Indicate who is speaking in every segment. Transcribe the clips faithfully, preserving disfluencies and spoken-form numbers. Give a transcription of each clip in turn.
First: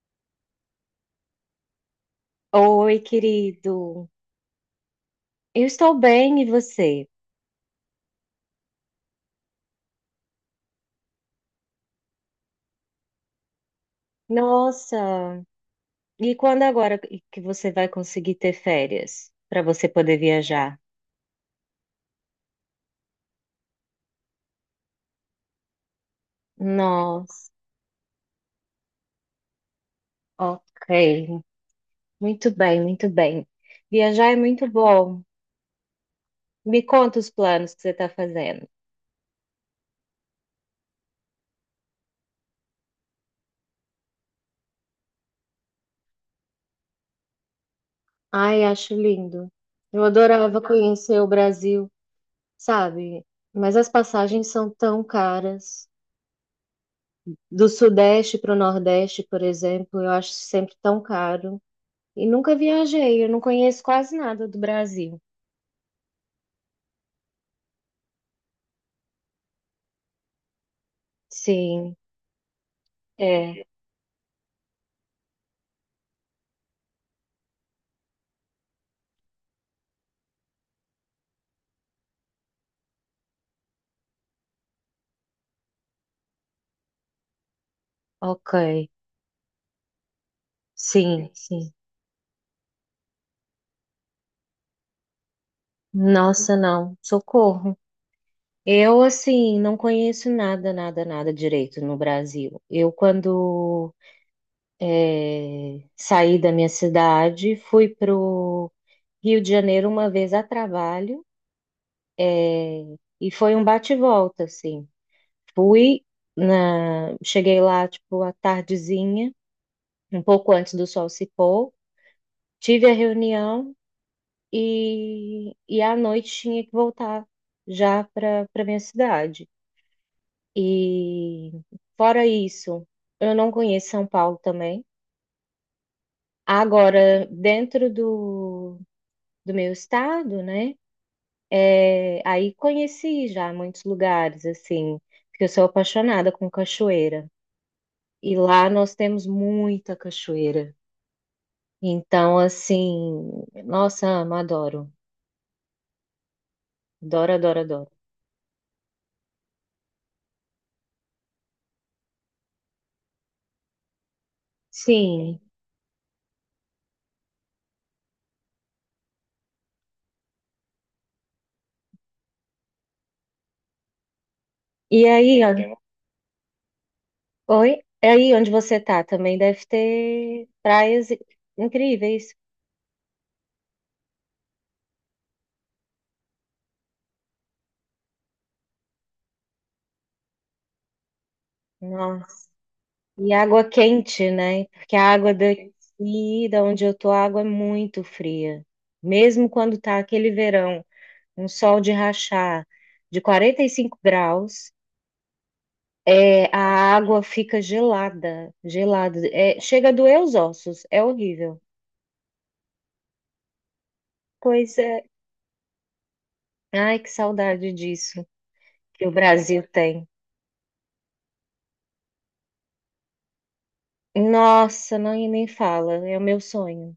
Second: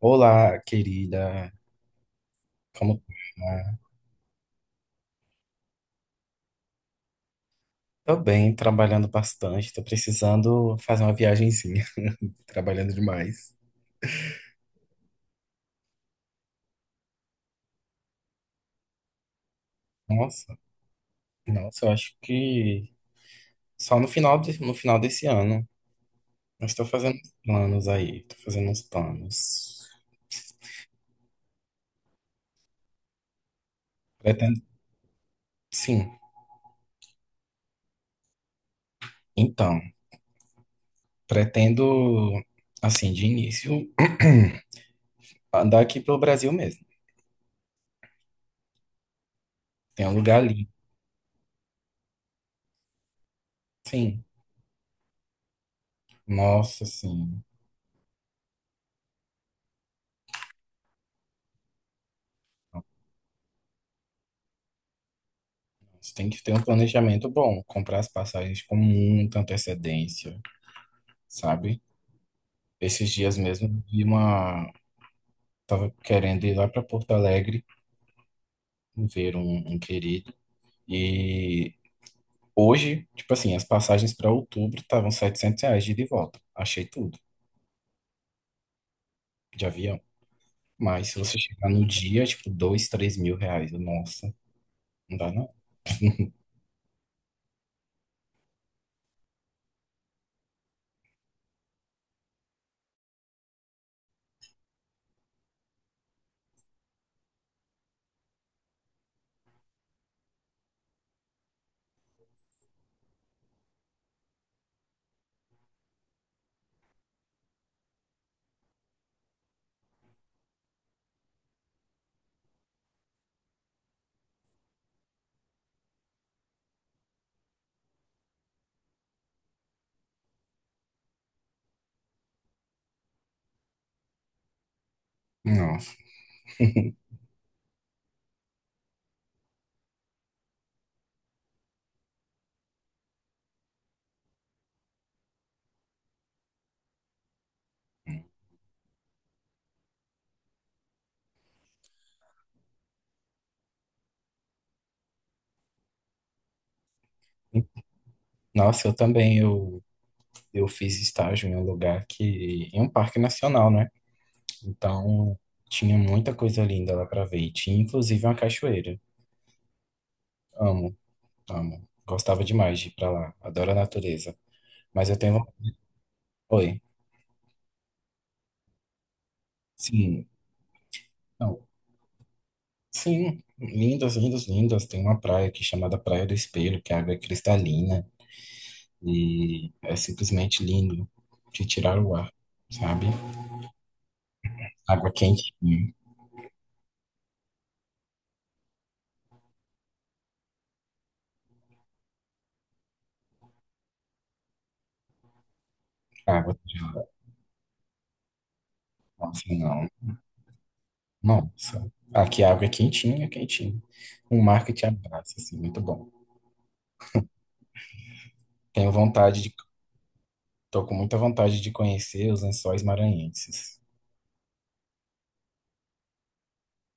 Speaker 1: Olá, querida. Como
Speaker 2: Oi,
Speaker 1: tá?
Speaker 2: querido. Eu estou bem, e você?
Speaker 1: Tô bem, trabalhando bastante. Tô precisando fazer uma viagenzinha. Trabalhando demais.
Speaker 2: Nossa, e quando agora que você vai conseguir ter férias para você poder
Speaker 1: Nossa,
Speaker 2: viajar?
Speaker 1: nossa, eu acho que só no final de, no final desse ano. Eu estou fazendo uns
Speaker 2: Nossa,
Speaker 1: planos aí. Tô fazendo uns planos.
Speaker 2: ok. Muito bem, muito bem. Viajar é
Speaker 1: Pretendo,
Speaker 2: muito bom.
Speaker 1: sim.
Speaker 2: Me conta os planos que você está fazendo.
Speaker 1: Então, pretendo, assim, de início, andar aqui pelo Brasil mesmo.
Speaker 2: Ai, acho lindo. Eu
Speaker 1: Tem um lugar
Speaker 2: adorava
Speaker 1: ali.
Speaker 2: conhecer o Brasil, sabe? Mas as
Speaker 1: Sim.
Speaker 2: passagens são tão caras.
Speaker 1: Nossa, sim.
Speaker 2: Do Sudeste para o Nordeste, por exemplo, eu acho sempre tão caro. E nunca viajei, eu não conheço quase nada do Brasil.
Speaker 1: Você tem que ter um planejamento bom, comprar as passagens com muita antecedência, sabe?
Speaker 2: Sim,
Speaker 1: Esses dias
Speaker 2: é,
Speaker 1: mesmo, eu vi uma. Tava querendo ir lá para Porto Alegre ver um, um querido. E hoje, tipo assim, as passagens para outubro estavam setecentos reais de ida e volta. Achei tudo,
Speaker 2: ok.
Speaker 1: de avião. Mas se
Speaker 2: Sim,
Speaker 1: você chegar
Speaker 2: sim.
Speaker 1: no dia, tipo, dois três mil reais. Nossa, não dá não.
Speaker 2: Nossa, não, socorro. Eu, assim, não conheço nada, nada, nada direito no Brasil. Eu, quando é, saí da minha cidade, fui pro Rio de Janeiro uma vez a trabalho, é, e foi um bate-volta, assim. Fui na, cheguei lá, tipo, à tardezinha, um pouco antes do sol se pôr. Tive a reunião e, e à noite tinha que voltar já para para minha cidade. E fora isso, eu não conheço São Paulo também.
Speaker 1: Não.
Speaker 2: Agora, dentro do, do meu estado, né? É, aí conheci já muitos lugares, assim, porque eu sou apaixonada com cachoeira. E lá nós temos muita cachoeira. Então, assim, nossa, amo, adoro. Adoro, adoro, adoro.
Speaker 1: Nossa, eu também, eu, eu fiz estágio em um lugar que, em um parque nacional, né? Então,
Speaker 2: Sim,
Speaker 1: tinha muita coisa linda lá pra ver. E tinha inclusive uma cachoeira. Amo, amo. Gostava demais de ir pra lá. Adoro a natureza.
Speaker 2: e
Speaker 1: Mas eu tenho.
Speaker 2: aí,
Speaker 1: von-
Speaker 2: ó, tem
Speaker 1: Oi.
Speaker 2: oi? É aí onde você tá também deve
Speaker 1: Sim.
Speaker 2: ter praias i-
Speaker 1: Não.
Speaker 2: incríveis.
Speaker 1: Sim. Lindas, lindas, lindas. Tem uma praia aqui chamada Praia do Espelho, que a água é cristalina. E é simplesmente lindo de tirar o ar,
Speaker 2: Nossa.
Speaker 1: sabe?
Speaker 2: E água quente, né? Porque
Speaker 1: Água
Speaker 2: a água
Speaker 1: quentinha.
Speaker 2: daqui, da onde eu tô, a água é muito fria. Mesmo quando tá aquele verão, um sol de rachar de quarenta e cinco graus, é,
Speaker 1: Água.
Speaker 2: a água fica gelada, gelada.
Speaker 1: Nossa,
Speaker 2: É,
Speaker 1: não.
Speaker 2: chega a doer os ossos, é horrível.
Speaker 1: Nossa. Aqui a água é quentinha, quentinha. Um mar que
Speaker 2: Pois
Speaker 1: te
Speaker 2: é.
Speaker 1: abraça, assim, muito bom.
Speaker 2: Ai, que saudade disso
Speaker 1: Tenho
Speaker 2: que o
Speaker 1: vontade de
Speaker 2: Brasil tem.
Speaker 1: Tô com muita vontade de conhecer os Lençóis Maranhenses.
Speaker 2: Nossa, não nem fala. É o meu sonho.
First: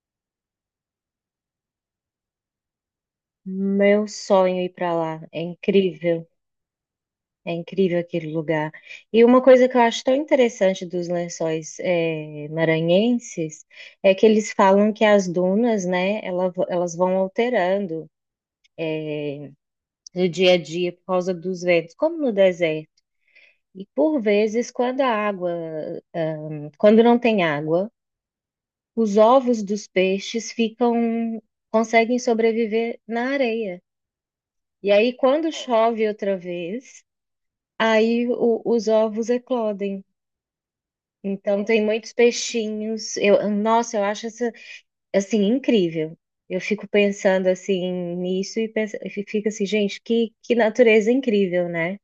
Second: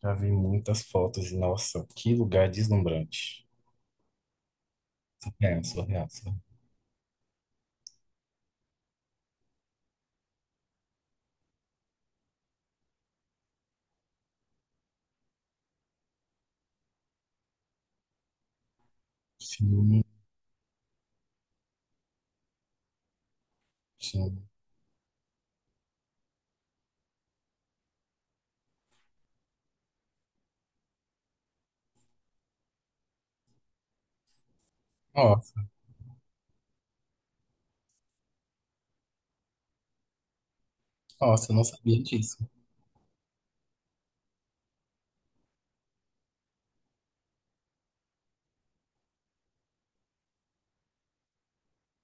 Speaker 1: Já vi muitas fotos e, nossa, que lugar deslumbrante.
Speaker 2: Meu sonho ir para lá. É
Speaker 1: É, surreal,
Speaker 2: incrível.
Speaker 1: surreal.
Speaker 2: É incrível aquele lugar. E uma coisa que eu acho tão interessante dos lençóis eh, maranhenses é que eles falam que as dunas, né, ela- elas vão alterando
Speaker 1: Sim,
Speaker 2: do dia a dia por causa dos ventos, como no deserto. E por
Speaker 1: sim.
Speaker 2: vezes, quando a água, ah, quando não tem água, os ovos dos peixes ficam, conseguem sobreviver na areia. E aí, quando
Speaker 1: Nossa,
Speaker 2: chove outra vez, aí o- os ovos eclodem.
Speaker 1: nossa, eu
Speaker 2: Então,
Speaker 1: não
Speaker 2: tem
Speaker 1: sabia
Speaker 2: muitos
Speaker 1: disso.
Speaker 2: peixinhos. Eu, nossa, eu acho essa, assim, incrível. Eu fico pensando, assim, nisso e, penso, e fico assim, gente, que, que natureza incrível, né?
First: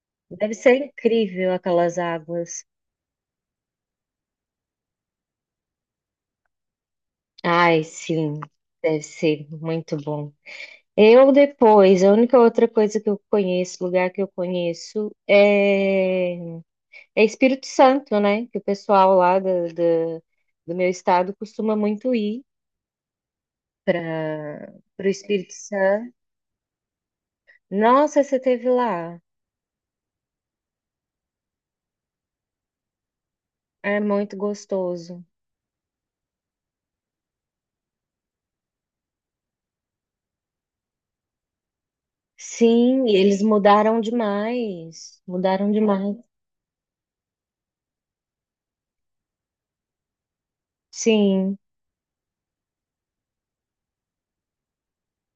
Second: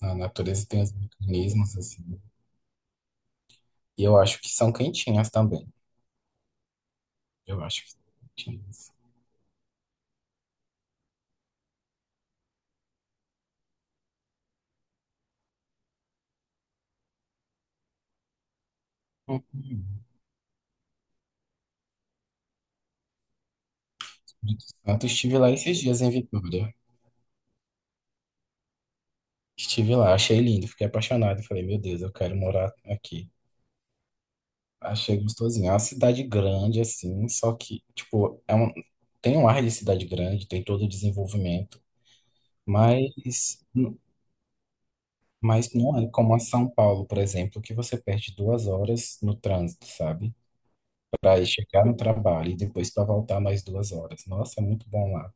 Speaker 1: A
Speaker 2: Deve
Speaker 1: natureza
Speaker 2: ser
Speaker 1: tem os
Speaker 2: incrível
Speaker 1: mecanismos,
Speaker 2: aquelas
Speaker 1: assim.
Speaker 2: águas.
Speaker 1: E eu acho que são quentinhas também. Eu acho
Speaker 2: Ai,
Speaker 1: que são
Speaker 2: sim,
Speaker 1: quentinhas.
Speaker 2: deve ser muito bom. Eu depois, a única outra coisa que eu conheço, lugar que eu conheço, é é Espírito Santo, né? Que o pessoal lá da-
Speaker 1: Uhum.
Speaker 2: da- do meu estado costuma muito ir
Speaker 1: Espírito
Speaker 2: para o
Speaker 1: Santo, estive lá
Speaker 2: Espírito
Speaker 1: esses dias em
Speaker 2: Santo.
Speaker 1: Vitória.
Speaker 2: Nossa, você teve lá.
Speaker 1: Estive lá, achei lindo, fiquei apaixonado. Falei, meu Deus, eu quero morar aqui.
Speaker 2: É muito
Speaker 1: Achei
Speaker 2: gostoso.
Speaker 1: gostosinho. É uma cidade grande, assim, só que, tipo, é um, tem um ar de cidade grande, tem todo o desenvolvimento,
Speaker 2: Sim, e eles
Speaker 1: mas,
Speaker 2: mudaram demais. Mudaram
Speaker 1: mas não é
Speaker 2: demais.
Speaker 1: como a São Paulo, por exemplo, que você perde duas horas no trânsito, sabe? Para ir
Speaker 2: Sim.
Speaker 1: chegar no trabalho e depois para voltar mais duas horas. Nossa, é muito bom lá.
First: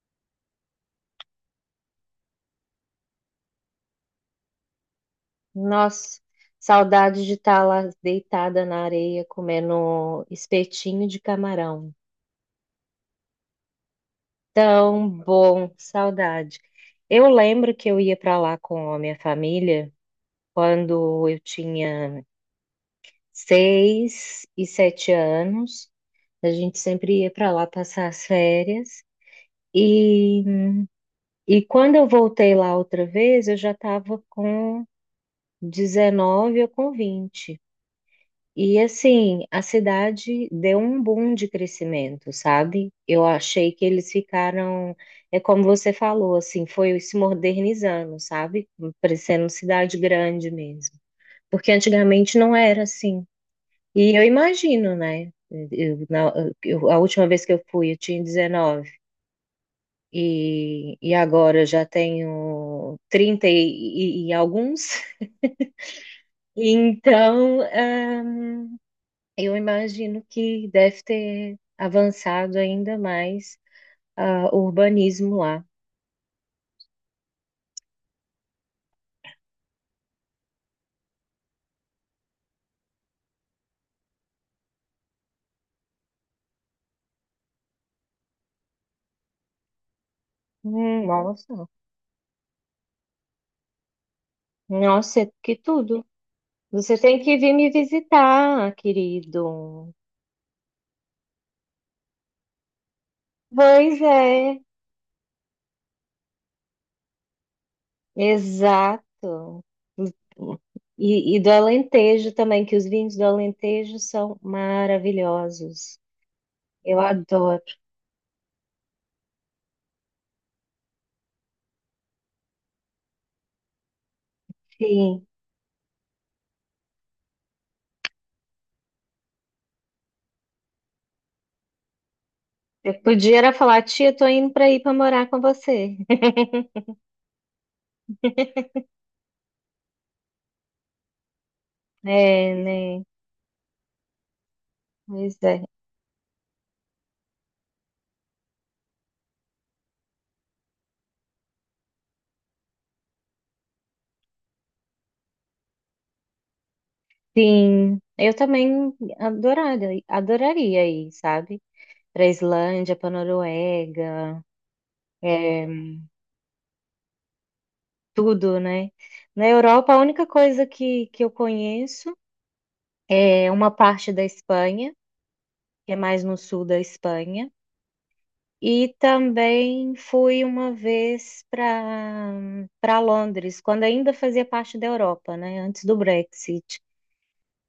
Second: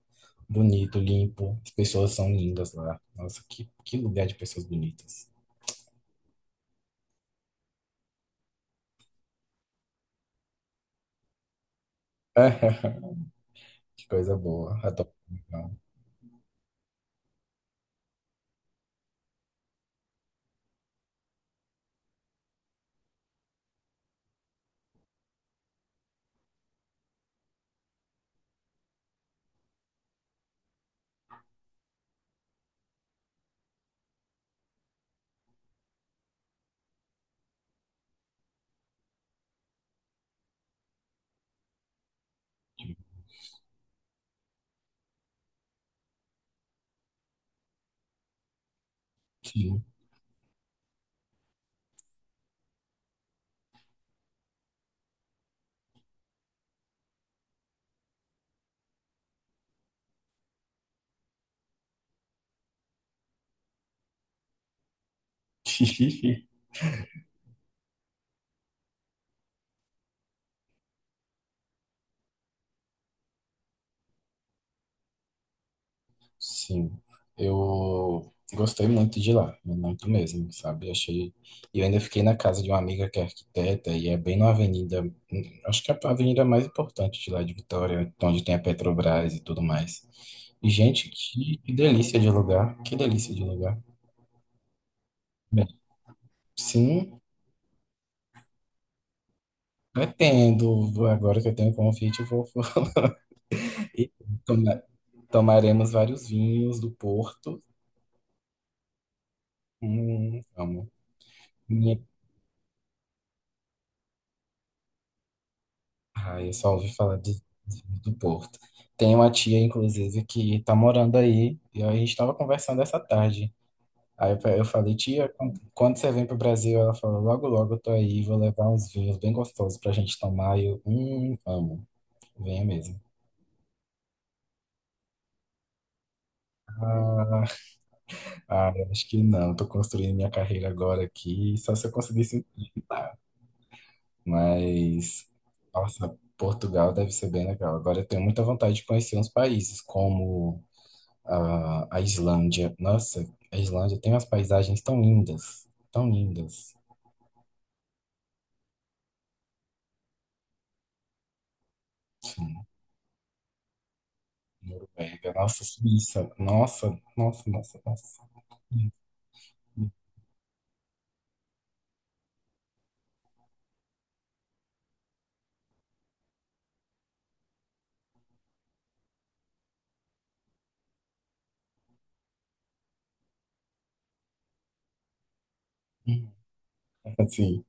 Speaker 1: Bonito, limpo, as pessoas são lindas lá. Nossa, que, que lugar de pessoas bonitas.
Speaker 2: Nossa, saudade de estar lá deitada na areia comendo espetinho de camarão.
Speaker 1: Que coisa boa.
Speaker 2: Tão
Speaker 1: Adoro.
Speaker 2: bom, saudade. Eu lembro que eu ia para lá com a minha família. Quando eu tinha seis e sete anos, a gente sempre ia para lá passar as férias. E, e quando eu voltei lá outra vez, eu já estava com dezenove ou com vinte. E assim, a cidade deu um boom de crescimento, sabe? Eu achei que eles ficaram, é como você falou, assim, foi se modernizando, sabe? Parecendo
Speaker 1: Sim.
Speaker 2: cidade grande mesmo. Porque antigamente não era assim. E eu imagino, né? Eu, na- eu- a última vez que eu fui, eu tinha dezenove. E, e agora eu já tenho trinta e, e- e alguns. Então, ah, eu imagino que deve ter avançado ainda mais ah, o urbanismo lá.
Speaker 1: Sim, eu gostei muito de lá, muito mesmo, sabe? Achei. E eu ainda fiquei na casa de uma amiga que é arquiteta e é bem na avenida, hum, acho que é a avenida mais importante de lá de Vitória, onde tem a Petrobras e tudo mais. E,
Speaker 2: Hum,
Speaker 1: gente, que,
Speaker 2: nossa,
Speaker 1: que delícia de lugar, que delícia de lugar.
Speaker 2: nossa, que
Speaker 1: Bem,
Speaker 2: tudo. Você tem
Speaker 1: sim,
Speaker 2: que vir me visitar, querido.
Speaker 1: pretendo, agora que eu tenho convite, eu vou
Speaker 2: Pois
Speaker 1: e
Speaker 2: é,
Speaker 1: toma- tomaremos vários vinhos do Porto.
Speaker 2: exato.
Speaker 1: Hum, amo.
Speaker 2: E, e do Alentejo também, que os vinhos do Alentejo são maravilhosos.
Speaker 1: Ah, eu só ouvi
Speaker 2: Eu
Speaker 1: falar de,
Speaker 2: adoro.
Speaker 1: de- do Porto. Tem uma tia, inclusive, que tá morando aí, e a gente tava conversando essa tarde. Aí eu, eu falei,
Speaker 2: Sim.
Speaker 1: tia, quando, quando você vem pro Brasil, ela falou, logo, logo eu tô aí, vou levar uns vinhos bem gostosos pra gente tomar. E eu, hum, amo, venha
Speaker 2: Eu
Speaker 1: mesmo.
Speaker 2: podia era falar, tia, tô indo para ir para morar com você.
Speaker 1: Ah, ah, eu acho que não, tô construindo minha carreira agora aqui, só se eu conseguisse
Speaker 2: É, né?
Speaker 1: empregar. Mas,
Speaker 2: Pois é.
Speaker 1: nossa, Portugal deve ser bem legal. Agora eu tenho muita vontade de conhecer uns países, como a, a Islândia. Nossa, a Islândia tem umas paisagens tão lindas, tão lindas.
Speaker 2: Sim. Eu também adoraria, adoraria ir, sabe? Para
Speaker 1: Sim,
Speaker 2: Islândia, para Noruega,
Speaker 1: Noruega, nossa,
Speaker 2: é,
Speaker 1: Suíça, nossa, nossa, nossa, nossa.
Speaker 2: tudo, né? Na Europa, a única coisa que, que eu conheço é uma parte da Espanha, que é mais no sul da Espanha. E também fui uma vez para para Londres, quando ainda fazia parte da Europa, né? Antes do Brexit.
Speaker 1: Assim,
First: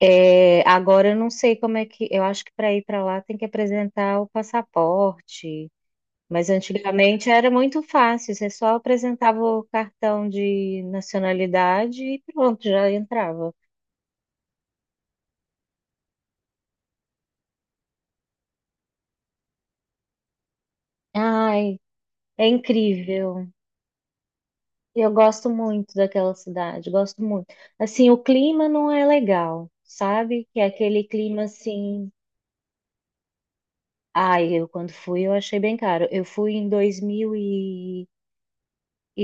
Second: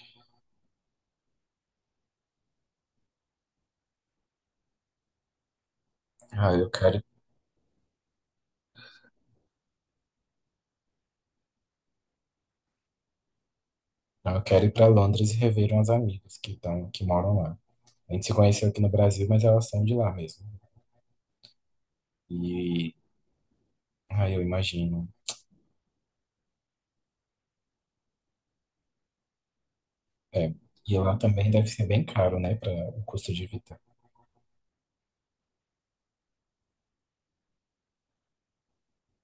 Speaker 2: É, agora eu não sei como é que. Eu acho que para ir para lá tem que apresentar o passaporte. Mas
Speaker 1: ah, eu quero,
Speaker 2: antigamente era muito fácil, você só apresentava o cartão de nacionalidade e pronto, já entrava.
Speaker 1: eu quero ir para Londres e rever umas amigas que estão, que moram lá. A gente se conheceu aqui no Brasil, mas elas são de lá mesmo.
Speaker 2: Ai, é
Speaker 1: E,
Speaker 2: incrível.
Speaker 1: ah, eu imagino.
Speaker 2: Eu gosto muito daquela cidade, gosto muito. Assim, o clima não é legal, sabe?
Speaker 1: É,
Speaker 2: Que é
Speaker 1: e
Speaker 2: aquele
Speaker 1: lá
Speaker 2: clima
Speaker 1: também deve ser bem
Speaker 2: assim.
Speaker 1: caro, né, para o custo de vida.
Speaker 2: Ai, eu quando fui eu achei bem caro. Eu fui em dois dois mil e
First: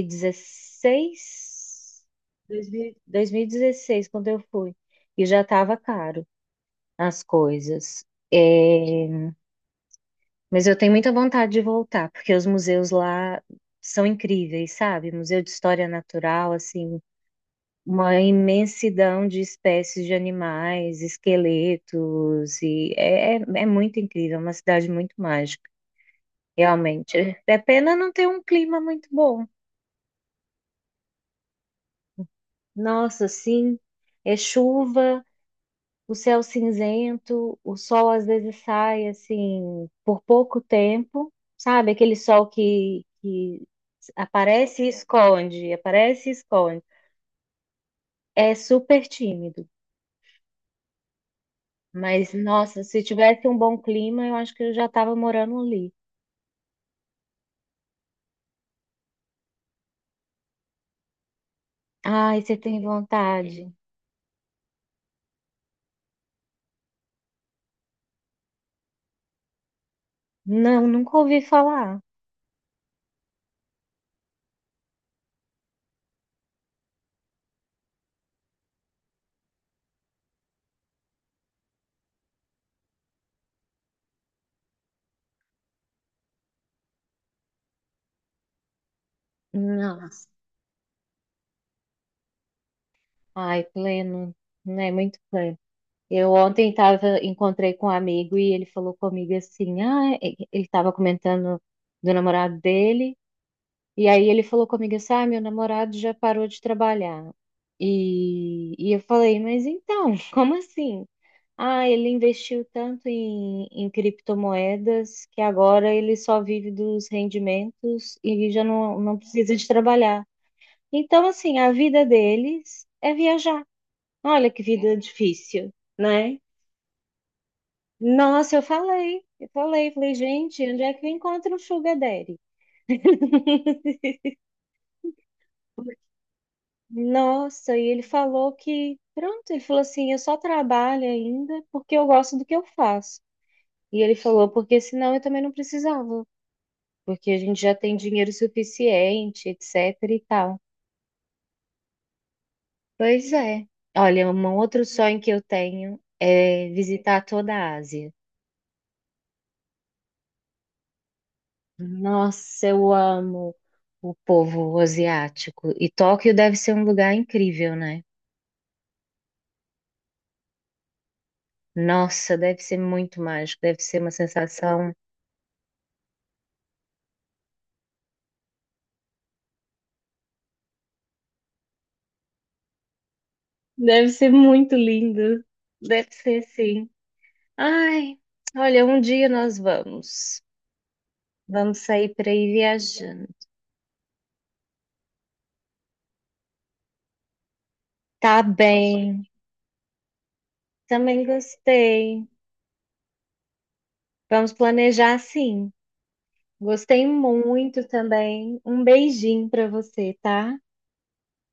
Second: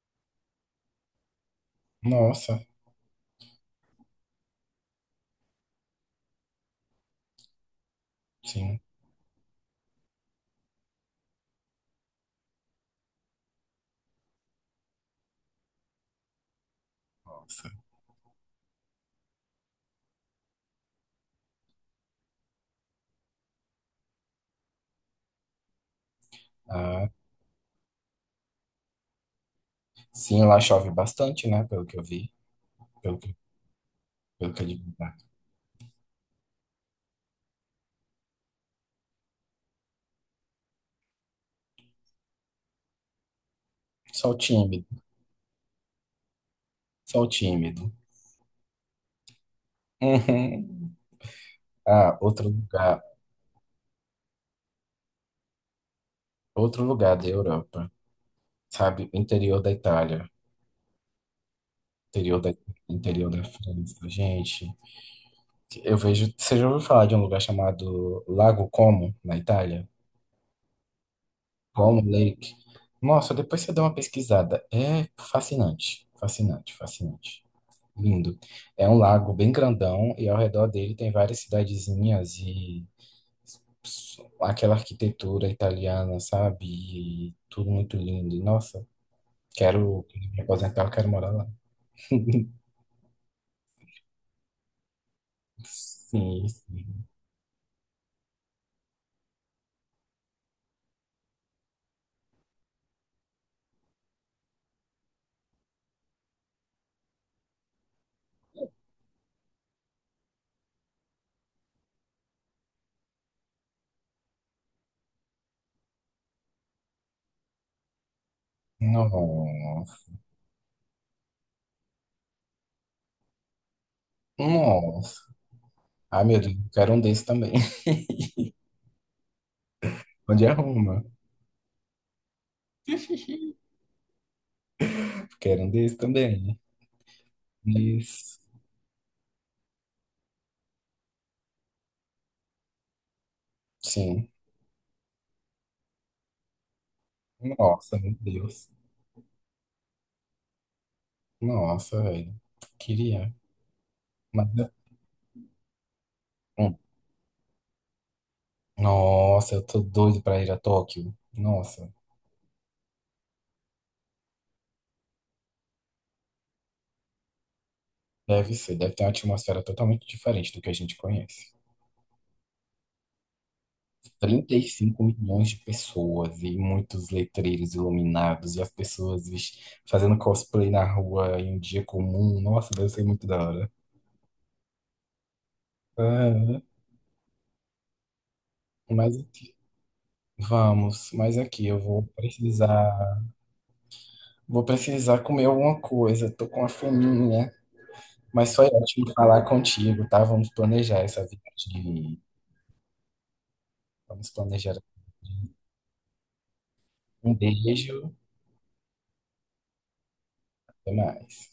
Speaker 2: dezesseis,
Speaker 1: Nossa,
Speaker 2: dois mil dois mil e dezesseis, quando eu fui, e já estava caro as coisas.
Speaker 1: sim,
Speaker 2: É, mas eu tenho muita vontade de voltar, porque os museus lá são incríveis, sabe? Museu de História Natural, assim.
Speaker 1: nossa.
Speaker 2: Uma imensidão de espécies de animais, esqueletos, e é, é, é muito incrível, é uma cidade muito mágica,
Speaker 1: Ah,
Speaker 2: realmente. É pena não ter um clima muito bom.
Speaker 1: sim, lá chove bastante, né, pelo que eu vi. Pelo
Speaker 2: Nossa,
Speaker 1: que,
Speaker 2: sim, é
Speaker 1: pelo que é de
Speaker 2: chuva,
Speaker 1: verdade.
Speaker 2: o céu cinzento, o sol às vezes sai assim por pouco tempo, sabe? Aquele sol que, que
Speaker 1: Só o
Speaker 2: aparece
Speaker 1: tímido,
Speaker 2: e esconde, aparece e esconde.
Speaker 1: só o tímido.
Speaker 2: É super tímido.
Speaker 1: Uhum. Ah,
Speaker 2: Mas,
Speaker 1: outro
Speaker 2: nossa, se
Speaker 1: lugar,
Speaker 2: tivesse um bom clima, eu acho que eu já estava morando ali.
Speaker 1: outro lugar da Europa, sabe? O interior da Itália,
Speaker 2: Ai,
Speaker 1: interior da,
Speaker 2: você tem
Speaker 1: interior da
Speaker 2: vontade?
Speaker 1: França, gente. Eu vejo, você já ouviu falar de um lugar chamado Lago Como, na Itália?
Speaker 2: Não, nunca ouvi falar.
Speaker 1: Como Lake. Nossa, depois você dá uma pesquisada. É fascinante, fascinante, fascinante. Lindo. É um lago bem grandão e ao redor dele tem várias cidadezinhas e aquela arquitetura italiana, sabe? E tudo muito lindo. E, nossa, quero
Speaker 2: Nossa.
Speaker 1: quando me aposentar, eu quero morar lá.
Speaker 2: Ai, pleno, né? Muito pleno. Eu
Speaker 1: Sim,
Speaker 2: ontem
Speaker 1: sim.
Speaker 2: tava, encontrei com um amigo e ele falou comigo assim, ah, é- ele estava comentando do namorado dele, e aí ele falou comigo assim, ah, meu namorado já parou de trabalhar. E, e eu falei, mas então, como assim? Ah, ele investiu tanto em, em criptomoedas que agora ele só vive dos rendimentos e já não, não precisa de
Speaker 1: Nossa,
Speaker 2: trabalhar. Então, assim, a vida deles é viajar. Olha que vida
Speaker 1: nossa.
Speaker 2: difícil,
Speaker 1: Ai,
Speaker 2: né?
Speaker 1: meu Deus, eu quero um desse também.
Speaker 2: Nossa, eu falei, eu falei, falei,
Speaker 1: Onde é
Speaker 2: gente, onde é
Speaker 1: Roma?
Speaker 2: que eu encontro o Sugar Daddy?
Speaker 1: Quero um desse também.
Speaker 2: Nossa, e ele
Speaker 1: Isso.
Speaker 2: falou que, pronto, ele falou assim, eu só trabalho ainda porque eu gosto do que eu faço. E ele
Speaker 1: Sim.
Speaker 2: falou, porque senão eu também não precisava. Porque a gente já tem
Speaker 1: Nossa, meu
Speaker 2: dinheiro
Speaker 1: Deus.
Speaker 2: suficiente, etc e tal.
Speaker 1: Nossa, velho.
Speaker 2: Pois
Speaker 1: Queria.
Speaker 2: é. Olha,
Speaker 1: Mas,
Speaker 2: um outro sonho que eu tenho é
Speaker 1: hum.
Speaker 2: visitar toda a Ásia.
Speaker 1: Nossa, eu tô doido pra ir a Tóquio. Nossa,
Speaker 2: Nossa, eu amo o povo asiático. E Tóquio deve ser um lugar incrível, né?
Speaker 1: deve ser. Deve ter uma atmosfera totalmente diferente do que a gente conhece.
Speaker 2: Nossa, deve ser muito mágico, deve ser uma
Speaker 1: trinta e
Speaker 2: sensação.
Speaker 1: cinco milhões de pessoas e muitos letreiros iluminados e as pessoas vis- fazendo cosplay na rua em um dia comum. Nossa, deve ser muito da hora.
Speaker 2: Deve ser muito lindo. Deve ser
Speaker 1: Ah,
Speaker 2: sim. Ai, olha, um
Speaker 1: mas
Speaker 2: dia
Speaker 1: aqui-
Speaker 2: nós vamos.
Speaker 1: vamos, mas aqui
Speaker 2: Vamos
Speaker 1: eu vou
Speaker 2: sair para ir
Speaker 1: precisar,
Speaker 2: viajando.
Speaker 1: vou precisar comer alguma coisa. Tô com uma fominha,
Speaker 2: Tá
Speaker 1: mas foi ótimo
Speaker 2: bem.
Speaker 1: falar contigo, tá? Vamos planejar essa
Speaker 2: Também
Speaker 1: viagem.
Speaker 2: gostei.
Speaker 1: Vamos
Speaker 2: Vamos
Speaker 1: planejar.
Speaker 2: planejar sim. Gostei
Speaker 1: Um
Speaker 2: muito
Speaker 1: beijo,
Speaker 2: também. Um beijinho para você, tá?
Speaker 1: até mais.